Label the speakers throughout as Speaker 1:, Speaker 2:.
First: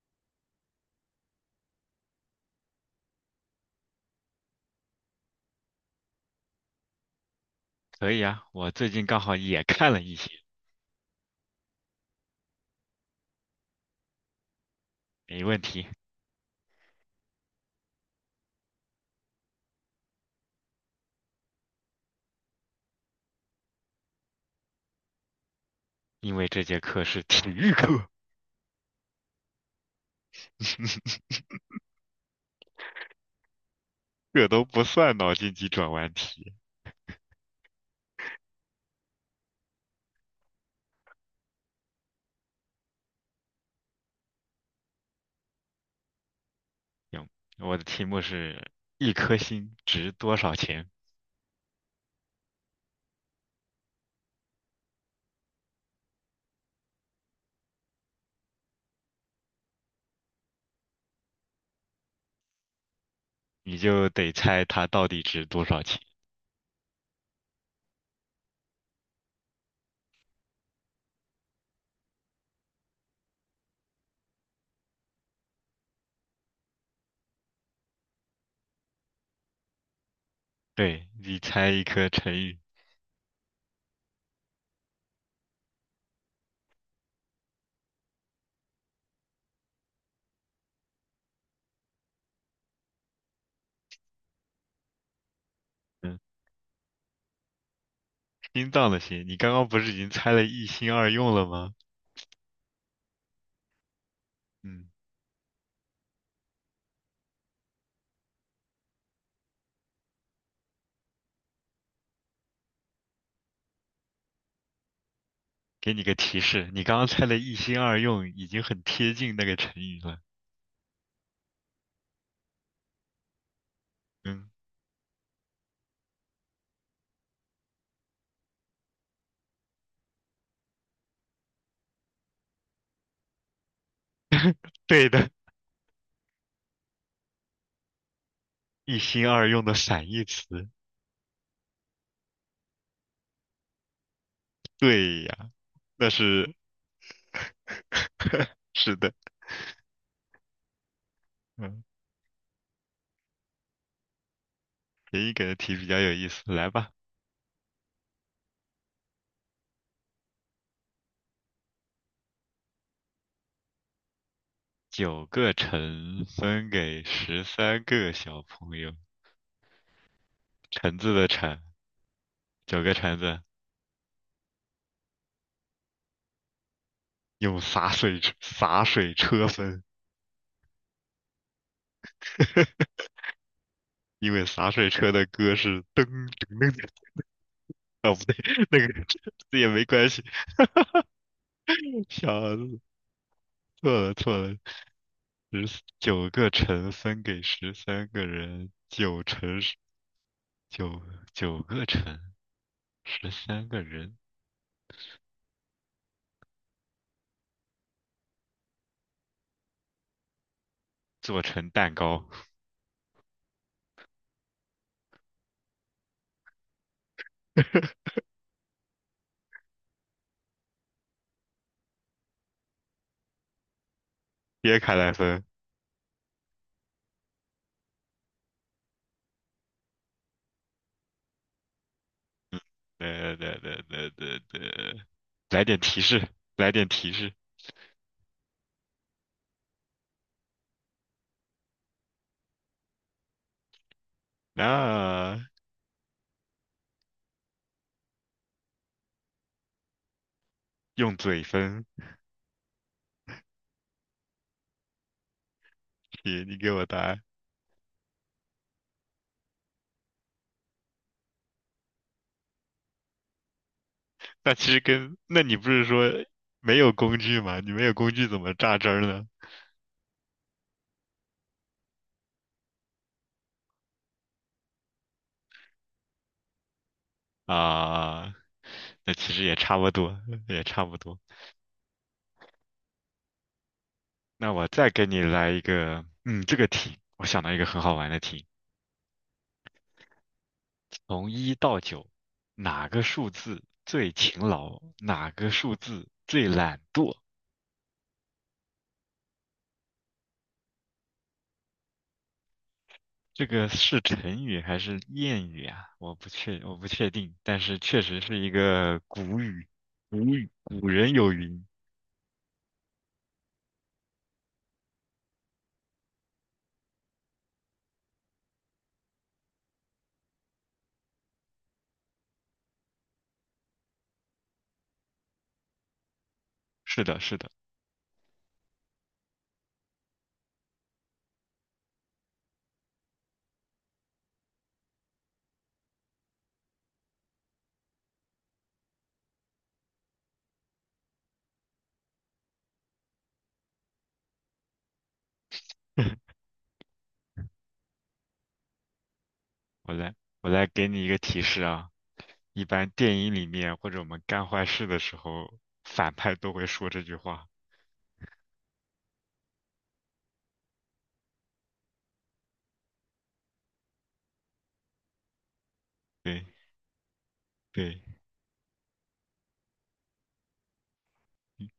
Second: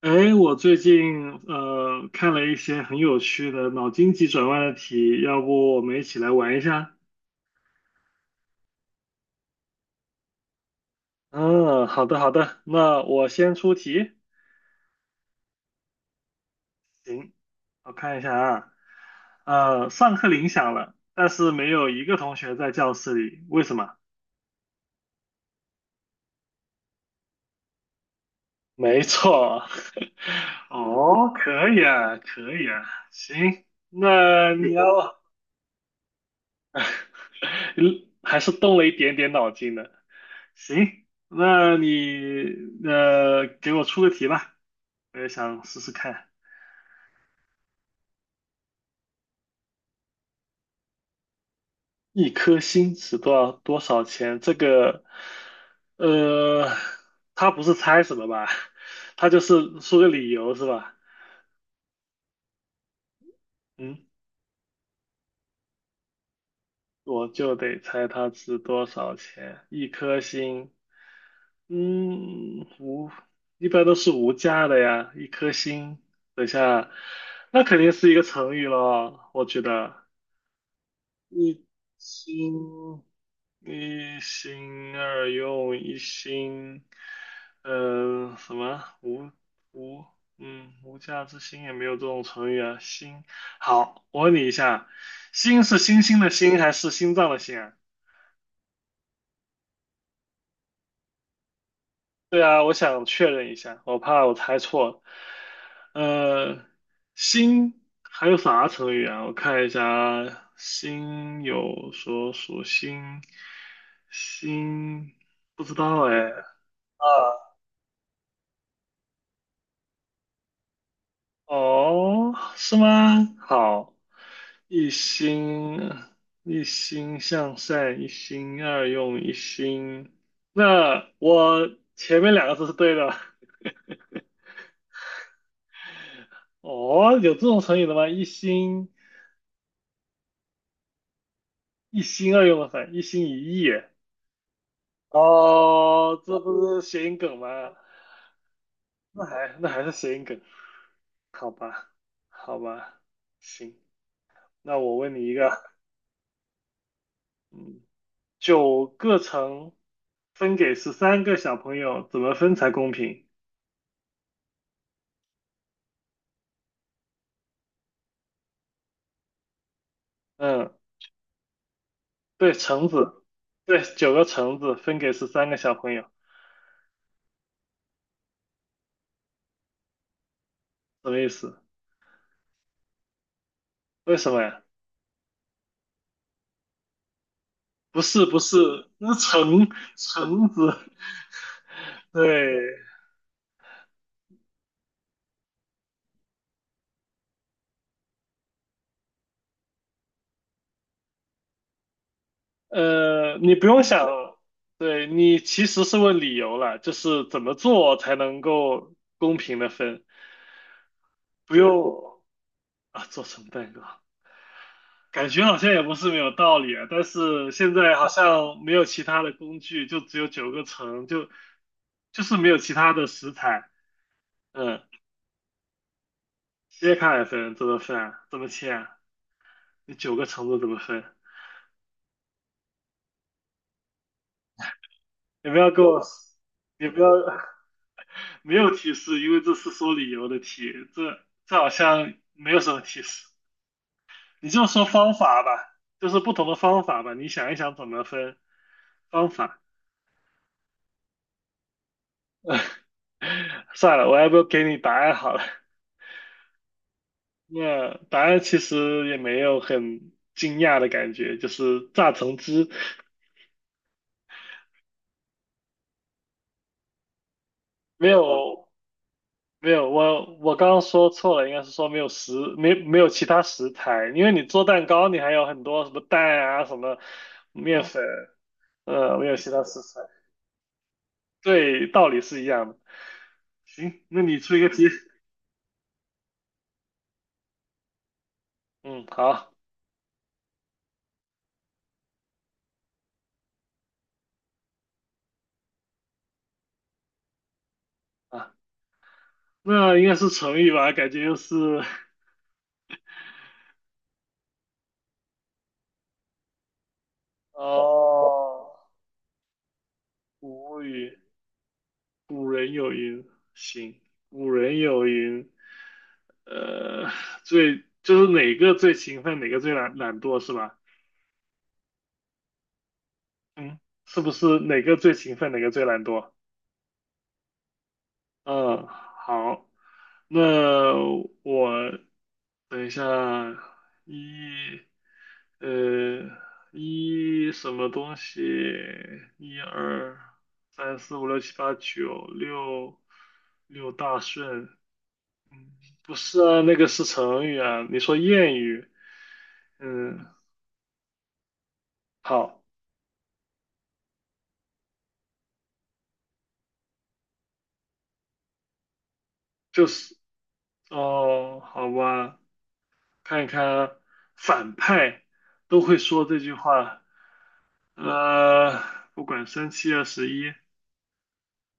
Speaker 1: 哎，我最近看了一些很有趣的脑筋急转弯的题，要不我们一起来玩一下？
Speaker 2: 可以啊，我最近刚好也看了一些，
Speaker 1: 嗯，好的好的，那我先出题。
Speaker 2: 没问题，
Speaker 1: 行，我看一下啊，上课铃响了，但是没有一个同学在教室里，为什么？
Speaker 2: 因为这节课是体育课，
Speaker 1: 没错，哦，可以啊，可以啊，行，
Speaker 2: 这
Speaker 1: 那
Speaker 2: 都
Speaker 1: 你
Speaker 2: 不算
Speaker 1: 要
Speaker 2: 脑筋急转弯题。
Speaker 1: 还是动了一点点脑筋的。行，那你给我出个题吧，我也想试试看。
Speaker 2: 行，我的题目是一颗星值多少钱，
Speaker 1: 一颗星值多少钱？这个，呃，他不是猜什么吧？他就是说个理由是吧？
Speaker 2: 你
Speaker 1: 嗯，
Speaker 2: 就得猜它到底值多少钱。
Speaker 1: 我就得猜它值多少钱。一颗星，嗯，无，一般都是无价的呀。一颗星，等一下，那肯定是一个成语咯，我觉得。
Speaker 2: 对，你
Speaker 1: 一
Speaker 2: 猜一颗成语，
Speaker 1: 心一心二用，一心，什么无，嗯，无价之心也没有这种成语啊。心，好，我问你一下，心是星
Speaker 2: 嗯，
Speaker 1: 星的心还是心脏的心啊？
Speaker 2: 心脏的心，你刚刚不是已经猜了一心二用了吗？
Speaker 1: 对啊，我想确认一下，我怕我猜错
Speaker 2: 嗯，
Speaker 1: 了。呃，心还有啥成语啊？我看一下啊，心有所属心，心不知
Speaker 2: 给你
Speaker 1: 道哎。
Speaker 2: 个提示，你刚刚猜了一
Speaker 1: 啊，
Speaker 2: 心二用，已经很贴近那个成语了。
Speaker 1: 哦，是吗？好，
Speaker 2: 嗯，
Speaker 1: 一心一心向善，一心二用，一心。那我前面2个字是对的。
Speaker 2: 对的，
Speaker 1: 哦，有这种成语的吗？一心。
Speaker 2: 一心二用的反义词。
Speaker 1: 一心二用的反，一心一意。
Speaker 2: 对呀，那
Speaker 1: 哦，这不
Speaker 2: 是
Speaker 1: 是谐音梗吗？
Speaker 2: 是的，
Speaker 1: 那还是谐音梗，好
Speaker 2: 嗯，
Speaker 1: 吧，好吧，行。那我问
Speaker 2: 给
Speaker 1: 你
Speaker 2: 你
Speaker 1: 一
Speaker 2: 给
Speaker 1: 个，
Speaker 2: 的题比较有意思，来吧。
Speaker 1: 嗯，九个橙分给十三个小朋友，怎么分才公平？
Speaker 2: 九个橙分给十三个小朋友，
Speaker 1: 嗯，
Speaker 2: 橙子的橙，
Speaker 1: 对，
Speaker 2: 九
Speaker 1: 橙
Speaker 2: 个橙
Speaker 1: 子，
Speaker 2: 子
Speaker 1: 对，9个橙子分给十三个小朋友，
Speaker 2: 用洒水车分，
Speaker 1: 什么意思？为什
Speaker 2: 因
Speaker 1: 么
Speaker 2: 为
Speaker 1: 呀？
Speaker 2: 洒水车的歌是噔噔噔噔，
Speaker 1: 不是不是，
Speaker 2: 那个
Speaker 1: 那是
Speaker 2: 这
Speaker 1: 橙
Speaker 2: 也没关系。
Speaker 1: 橙子，
Speaker 2: 小
Speaker 1: 对，
Speaker 2: 子，错了错了，十九个橙分给十三个人，九九个橙，十
Speaker 1: 你不
Speaker 2: 三个
Speaker 1: 用想，
Speaker 2: 人。
Speaker 1: 对，你其实是问理由了，就是怎么做才能够公平的分，
Speaker 2: 做
Speaker 1: 不
Speaker 2: 成蛋
Speaker 1: 用
Speaker 2: 糕，
Speaker 1: 啊，做成蛋糕，感觉好像也不是没有道理啊，但是现在好像没有其他的工具，就只有九个层，就是没有其他的食材，
Speaker 2: 切
Speaker 1: 嗯，
Speaker 2: 开来分。
Speaker 1: 切开来分怎么分啊？怎么切啊？你9个层子怎么分？
Speaker 2: 嗯，对对对对对对，
Speaker 1: 你不
Speaker 2: 来
Speaker 1: 要
Speaker 2: 点
Speaker 1: 给我，
Speaker 2: 提示，来点
Speaker 1: 你不要。
Speaker 2: 提示。
Speaker 1: 没有提示，因为这是说理由的题，这好像没有什么提示。你就说方
Speaker 2: 那、
Speaker 1: 法吧，就是不同的方法吧，你想一想怎么分方法。
Speaker 2: 用嘴分，
Speaker 1: 算了，我要不要给你答案好了。
Speaker 2: 你给我答案。
Speaker 1: 那答案其实也没有很惊讶的感觉，就是榨橙汁，
Speaker 2: 那其实跟，那你不是说没有工具吗？你没有
Speaker 1: 没
Speaker 2: 工具怎么
Speaker 1: 有
Speaker 2: 榨汁儿呢？
Speaker 1: 没有，我刚刚说错了，应该是说没有其他食材，因为你做蛋糕你还有很多什么蛋啊什么面粉，
Speaker 2: 啊，那
Speaker 1: 没
Speaker 2: 其
Speaker 1: 有
Speaker 2: 实
Speaker 1: 其
Speaker 2: 也
Speaker 1: 他
Speaker 2: 差
Speaker 1: 食
Speaker 2: 不
Speaker 1: 材。
Speaker 2: 多，也差不多。
Speaker 1: 对，道理是一样的。行，那你
Speaker 2: 那
Speaker 1: 出一
Speaker 2: 我
Speaker 1: 个题。
Speaker 2: 再给你来一个，嗯，这个题，我想到一个很好玩的题。
Speaker 1: 嗯，好
Speaker 2: 从一到九，哪个数字最勤劳，哪个数字最懒惰？
Speaker 1: 啊，那应该是成语吧？感觉又是
Speaker 2: 这个是成语还是谚语啊？我不确定，但是确实是一
Speaker 1: 哦，
Speaker 2: 个古语，古语，
Speaker 1: 古
Speaker 2: 古人
Speaker 1: 语，
Speaker 2: 有云。
Speaker 1: 古人有云，行，古人有云，呃，就是哪个最勤奋，哪个最懒惰是吧？嗯，是不是哪个最勤奋，哪个最懒惰？
Speaker 2: 是的，是的。
Speaker 1: 嗯，好，那我等一下，一，呃，一什么东西？一二三四五六七八九六六大顺，不是 啊，那个是成语啊。你说谚语，
Speaker 2: 我来，
Speaker 1: 嗯，
Speaker 2: 我来给你一个提示啊。
Speaker 1: 好，
Speaker 2: 一般电影里面或者我们干坏事的时候，反派都会说这句话。
Speaker 1: 就是哦，好吧，看一看啊，反派都会说这
Speaker 2: 对，
Speaker 1: 句话，
Speaker 2: 对。
Speaker 1: 呃，不管三七二十一，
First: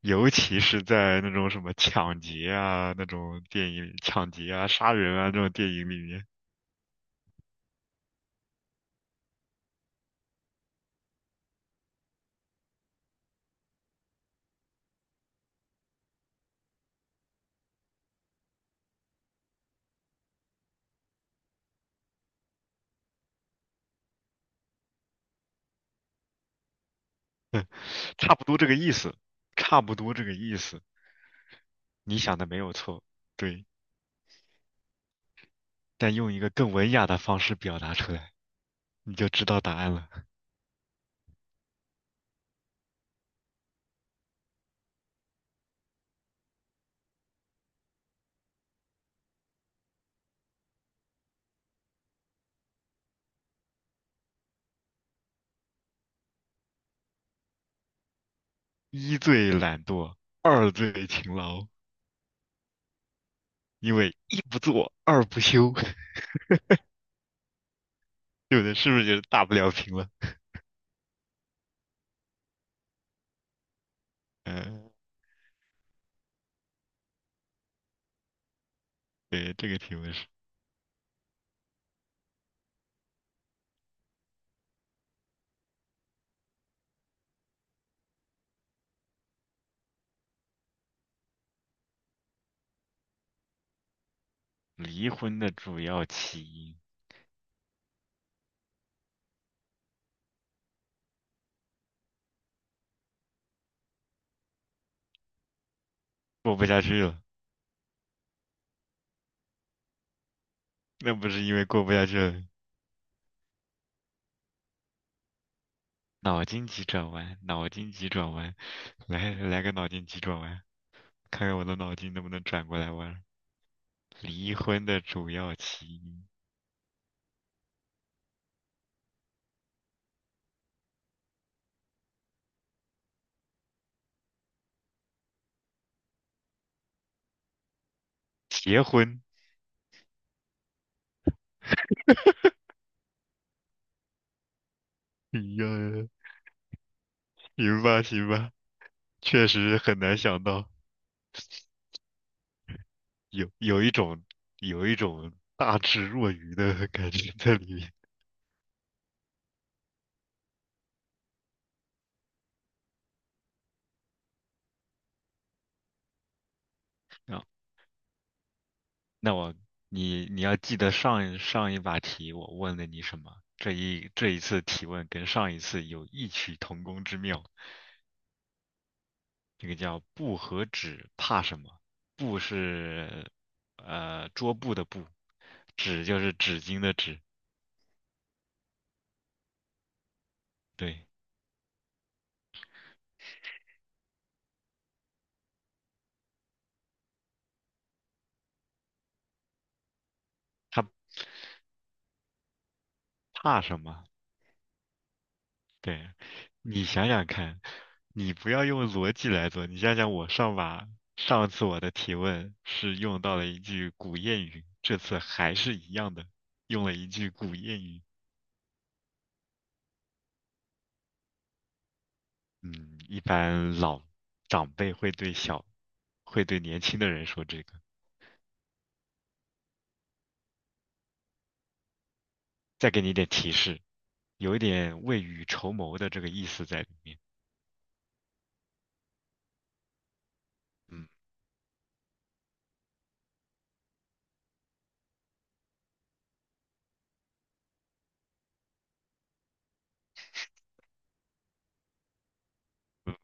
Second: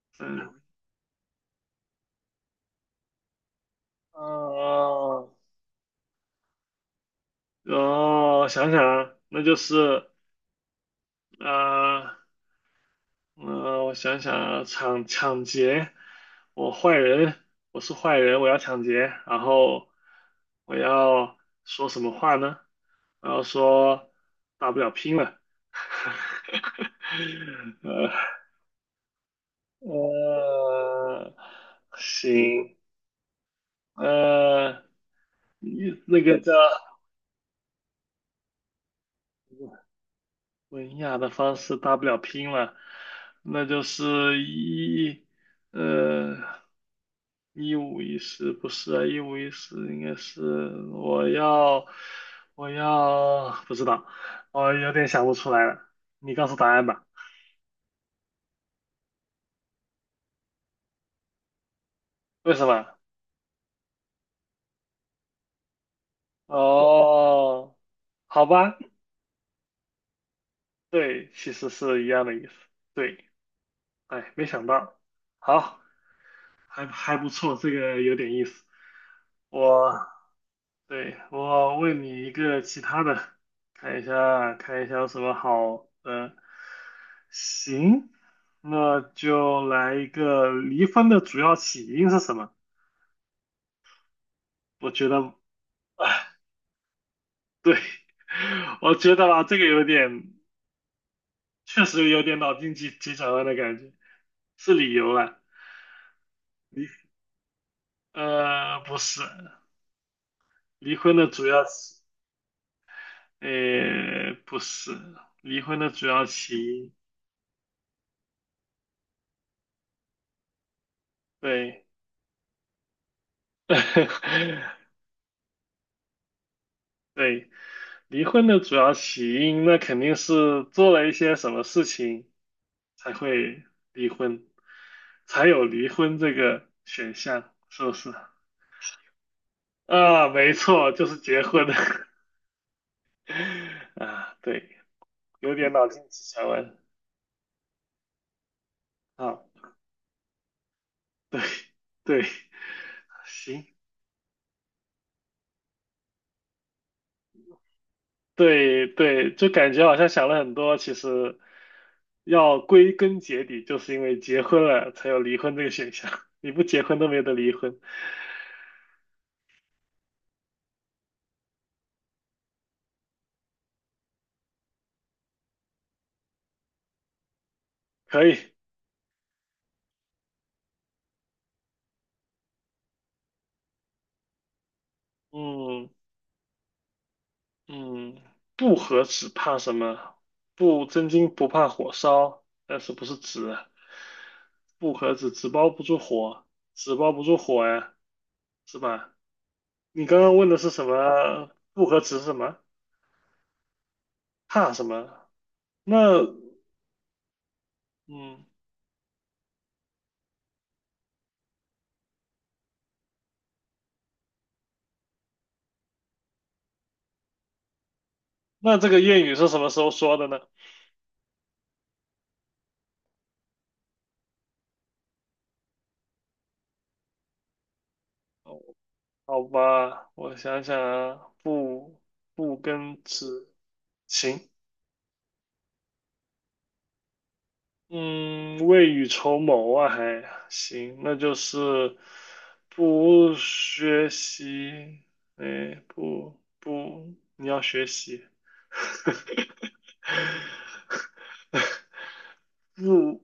Speaker 2: 尤其
Speaker 1: 嗯。
Speaker 2: 是在那种什么抢劫啊那种电影里抢劫啊、杀人
Speaker 1: 哦，
Speaker 2: 啊这种电影里面，
Speaker 1: 哦，想想啊，那就是啊，我想想啊，抢劫，我坏人，我是坏人，我要抢劫，然后我要说什么话呢？然后说大不了拼了，呃
Speaker 2: 差不多这个意思，差不多这个意思。
Speaker 1: 呃，
Speaker 2: 你想的没有
Speaker 1: 行，
Speaker 2: 错，对，
Speaker 1: 呃，
Speaker 2: 但
Speaker 1: 那
Speaker 2: 用
Speaker 1: 个
Speaker 2: 一个
Speaker 1: 叫。
Speaker 2: 更文雅的方式表达出来，你就知道答案了。
Speaker 1: 文雅的方式大不了拼了，那就是一，呃，一五一十不是啊，一五一十应该是我要，我要不知道，我有点想不出来了，你告诉答案吧，
Speaker 2: 一最懒惰，二最勤劳，
Speaker 1: 为什么？
Speaker 2: 因为一不做二不休。
Speaker 1: 哦，好
Speaker 2: 对不对？
Speaker 1: 吧，
Speaker 2: 是不是就是大不了平了？
Speaker 1: 对，其实是一样的意思，对，哎，没想
Speaker 2: 嗯，
Speaker 1: 到，好，还不错，这个有点意思，
Speaker 2: 对，这个题目
Speaker 1: 我。
Speaker 2: 是
Speaker 1: 对，我问你一个其他的，看一下看一下有什么好的。行，那就来一个离婚的主要起因是什么？我觉
Speaker 2: 离
Speaker 1: 得，
Speaker 2: 婚的主要
Speaker 1: 啊，
Speaker 2: 起因，
Speaker 1: 对，我觉得吧，这个有点，确实有点脑筋急转弯的感觉，是理由了。
Speaker 2: 过不下
Speaker 1: 离，
Speaker 2: 去了，
Speaker 1: 不是，离
Speaker 2: 那
Speaker 1: 婚的
Speaker 2: 不是
Speaker 1: 主
Speaker 2: 因
Speaker 1: 要
Speaker 2: 为过不
Speaker 1: 起，
Speaker 2: 下去了。
Speaker 1: 呃，不是，离婚的主要
Speaker 2: 脑
Speaker 1: 起
Speaker 2: 筋急
Speaker 1: 因，
Speaker 2: 转弯，脑筋急转弯，来来个脑筋急转弯，看看我的
Speaker 1: 对。
Speaker 2: 脑筋能不能转过来弯儿。离 婚的主要起因，
Speaker 1: 对，离婚的主要起因，那肯定是做了一些什么事情才会离婚，才有离婚这个选项，是不是？
Speaker 2: 结婚。
Speaker 1: 啊，没错，就是结婚。啊，对，
Speaker 2: 哎
Speaker 1: 有
Speaker 2: 呀，
Speaker 1: 点脑筋急转弯。
Speaker 2: 行吧行吧，
Speaker 1: 啊，
Speaker 2: 确实很难想到，
Speaker 1: 对，对，
Speaker 2: 有
Speaker 1: 行，
Speaker 2: 有一种有一种大智若愚的感觉在里面。
Speaker 1: 对对，就感觉好像想了很多，其实要归根结底，就是因为结婚了才有离婚这个选项，你不结婚都没得
Speaker 2: 啊，
Speaker 1: 离婚。
Speaker 2: 那我你要记得上一把题我问了你什么，这一次提问跟上一次有异曲同工之妙。
Speaker 1: 可以，
Speaker 2: 这个叫布和纸怕什么？布是桌布的布，
Speaker 1: 嗯
Speaker 2: 纸就是纸巾的纸。
Speaker 1: 嗯，不和纸怕什么？不
Speaker 2: 对，
Speaker 1: 真金不怕火烧，但是不是纸啊？不和纸纸包不住火，纸包不住火呀，是吧？你刚刚问的是
Speaker 2: 它
Speaker 1: 什么？不和纸是什么？
Speaker 2: 怕什么？
Speaker 1: 怕什么？
Speaker 2: 对，
Speaker 1: 那
Speaker 2: 你想想看，你
Speaker 1: 嗯，
Speaker 2: 不要用逻辑来做，你想想我上次我的提问是用到了一句古谚语，这次还是一样的，用了一句古谚语。
Speaker 1: 那这个谚语是什么时候说的呢？
Speaker 2: 嗯，一般老长辈会对小，会对年轻的人说这个。
Speaker 1: 好吧，我想想啊，不
Speaker 2: 再
Speaker 1: 跟
Speaker 2: 给你一点
Speaker 1: 纸，
Speaker 2: 提示。
Speaker 1: 行，
Speaker 2: 有一点未雨绸缪的这个意思在里面。
Speaker 1: 嗯，未雨绸缪啊，还行，
Speaker 2: 嗯，
Speaker 1: 那就是不学习，哎，不不，你要学习，不，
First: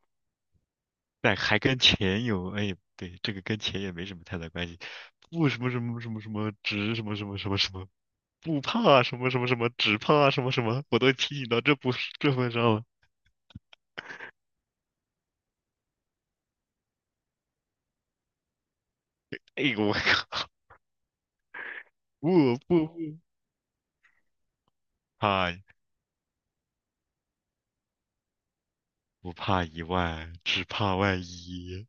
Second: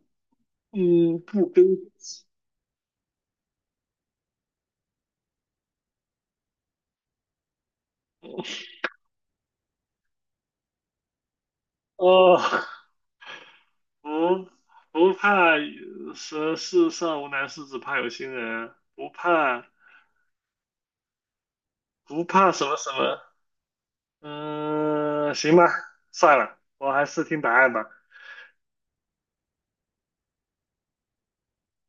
Speaker 1: 嗯，
Speaker 2: 但
Speaker 1: 不
Speaker 2: 还
Speaker 1: 跟，
Speaker 2: 跟钱有，哎，对，这个跟钱也没什么太大关系。不什么什么什么什么，只什么什么什么什么，不怕什么什么什么，只怕什么什么，我都提醒到这
Speaker 1: 哦，
Speaker 2: 份上了。
Speaker 1: 不不怕什世上无难事，只怕有心人啊，不
Speaker 2: 哎
Speaker 1: 怕
Speaker 2: 呦我靠！
Speaker 1: 不怕
Speaker 2: 不
Speaker 1: 什么
Speaker 2: 不
Speaker 1: 什
Speaker 2: 不，
Speaker 1: 么，嗯，行
Speaker 2: 怕
Speaker 1: 吧，算了，我还是听答案吧。
Speaker 2: 不怕一万，只怕万一。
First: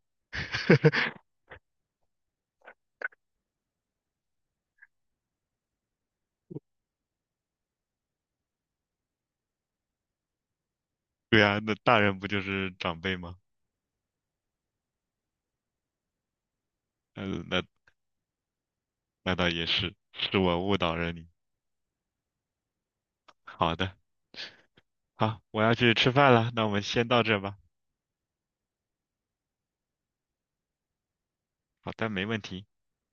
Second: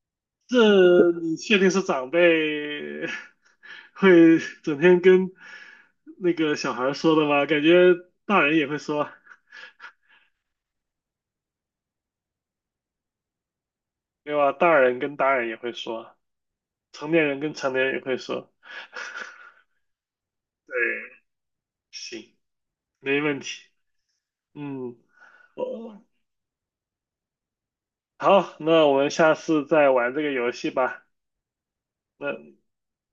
Speaker 1: 这 你确定是长辈 会整天跟那个小孩说的吗？感觉大人也会说，
Speaker 2: 对啊，那大人不就是长辈吗？
Speaker 1: 对吧？大人跟大人也会说，成年人
Speaker 2: 嗯，
Speaker 1: 跟成年人也会说。
Speaker 2: 那倒也是，是我误导了
Speaker 1: 对，
Speaker 2: 你。
Speaker 1: 行，没问题。
Speaker 2: 好的。
Speaker 1: 嗯，
Speaker 2: 好，我要去
Speaker 1: 我
Speaker 2: 吃饭了，那我们先到这吧。
Speaker 1: 好，那我们下次再玩这个游戏吧。
Speaker 2: 好的，没
Speaker 1: 那
Speaker 2: 问题，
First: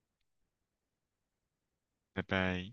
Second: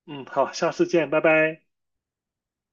Speaker 1: 好，下次见，拜拜。
Speaker 2: 拜拜。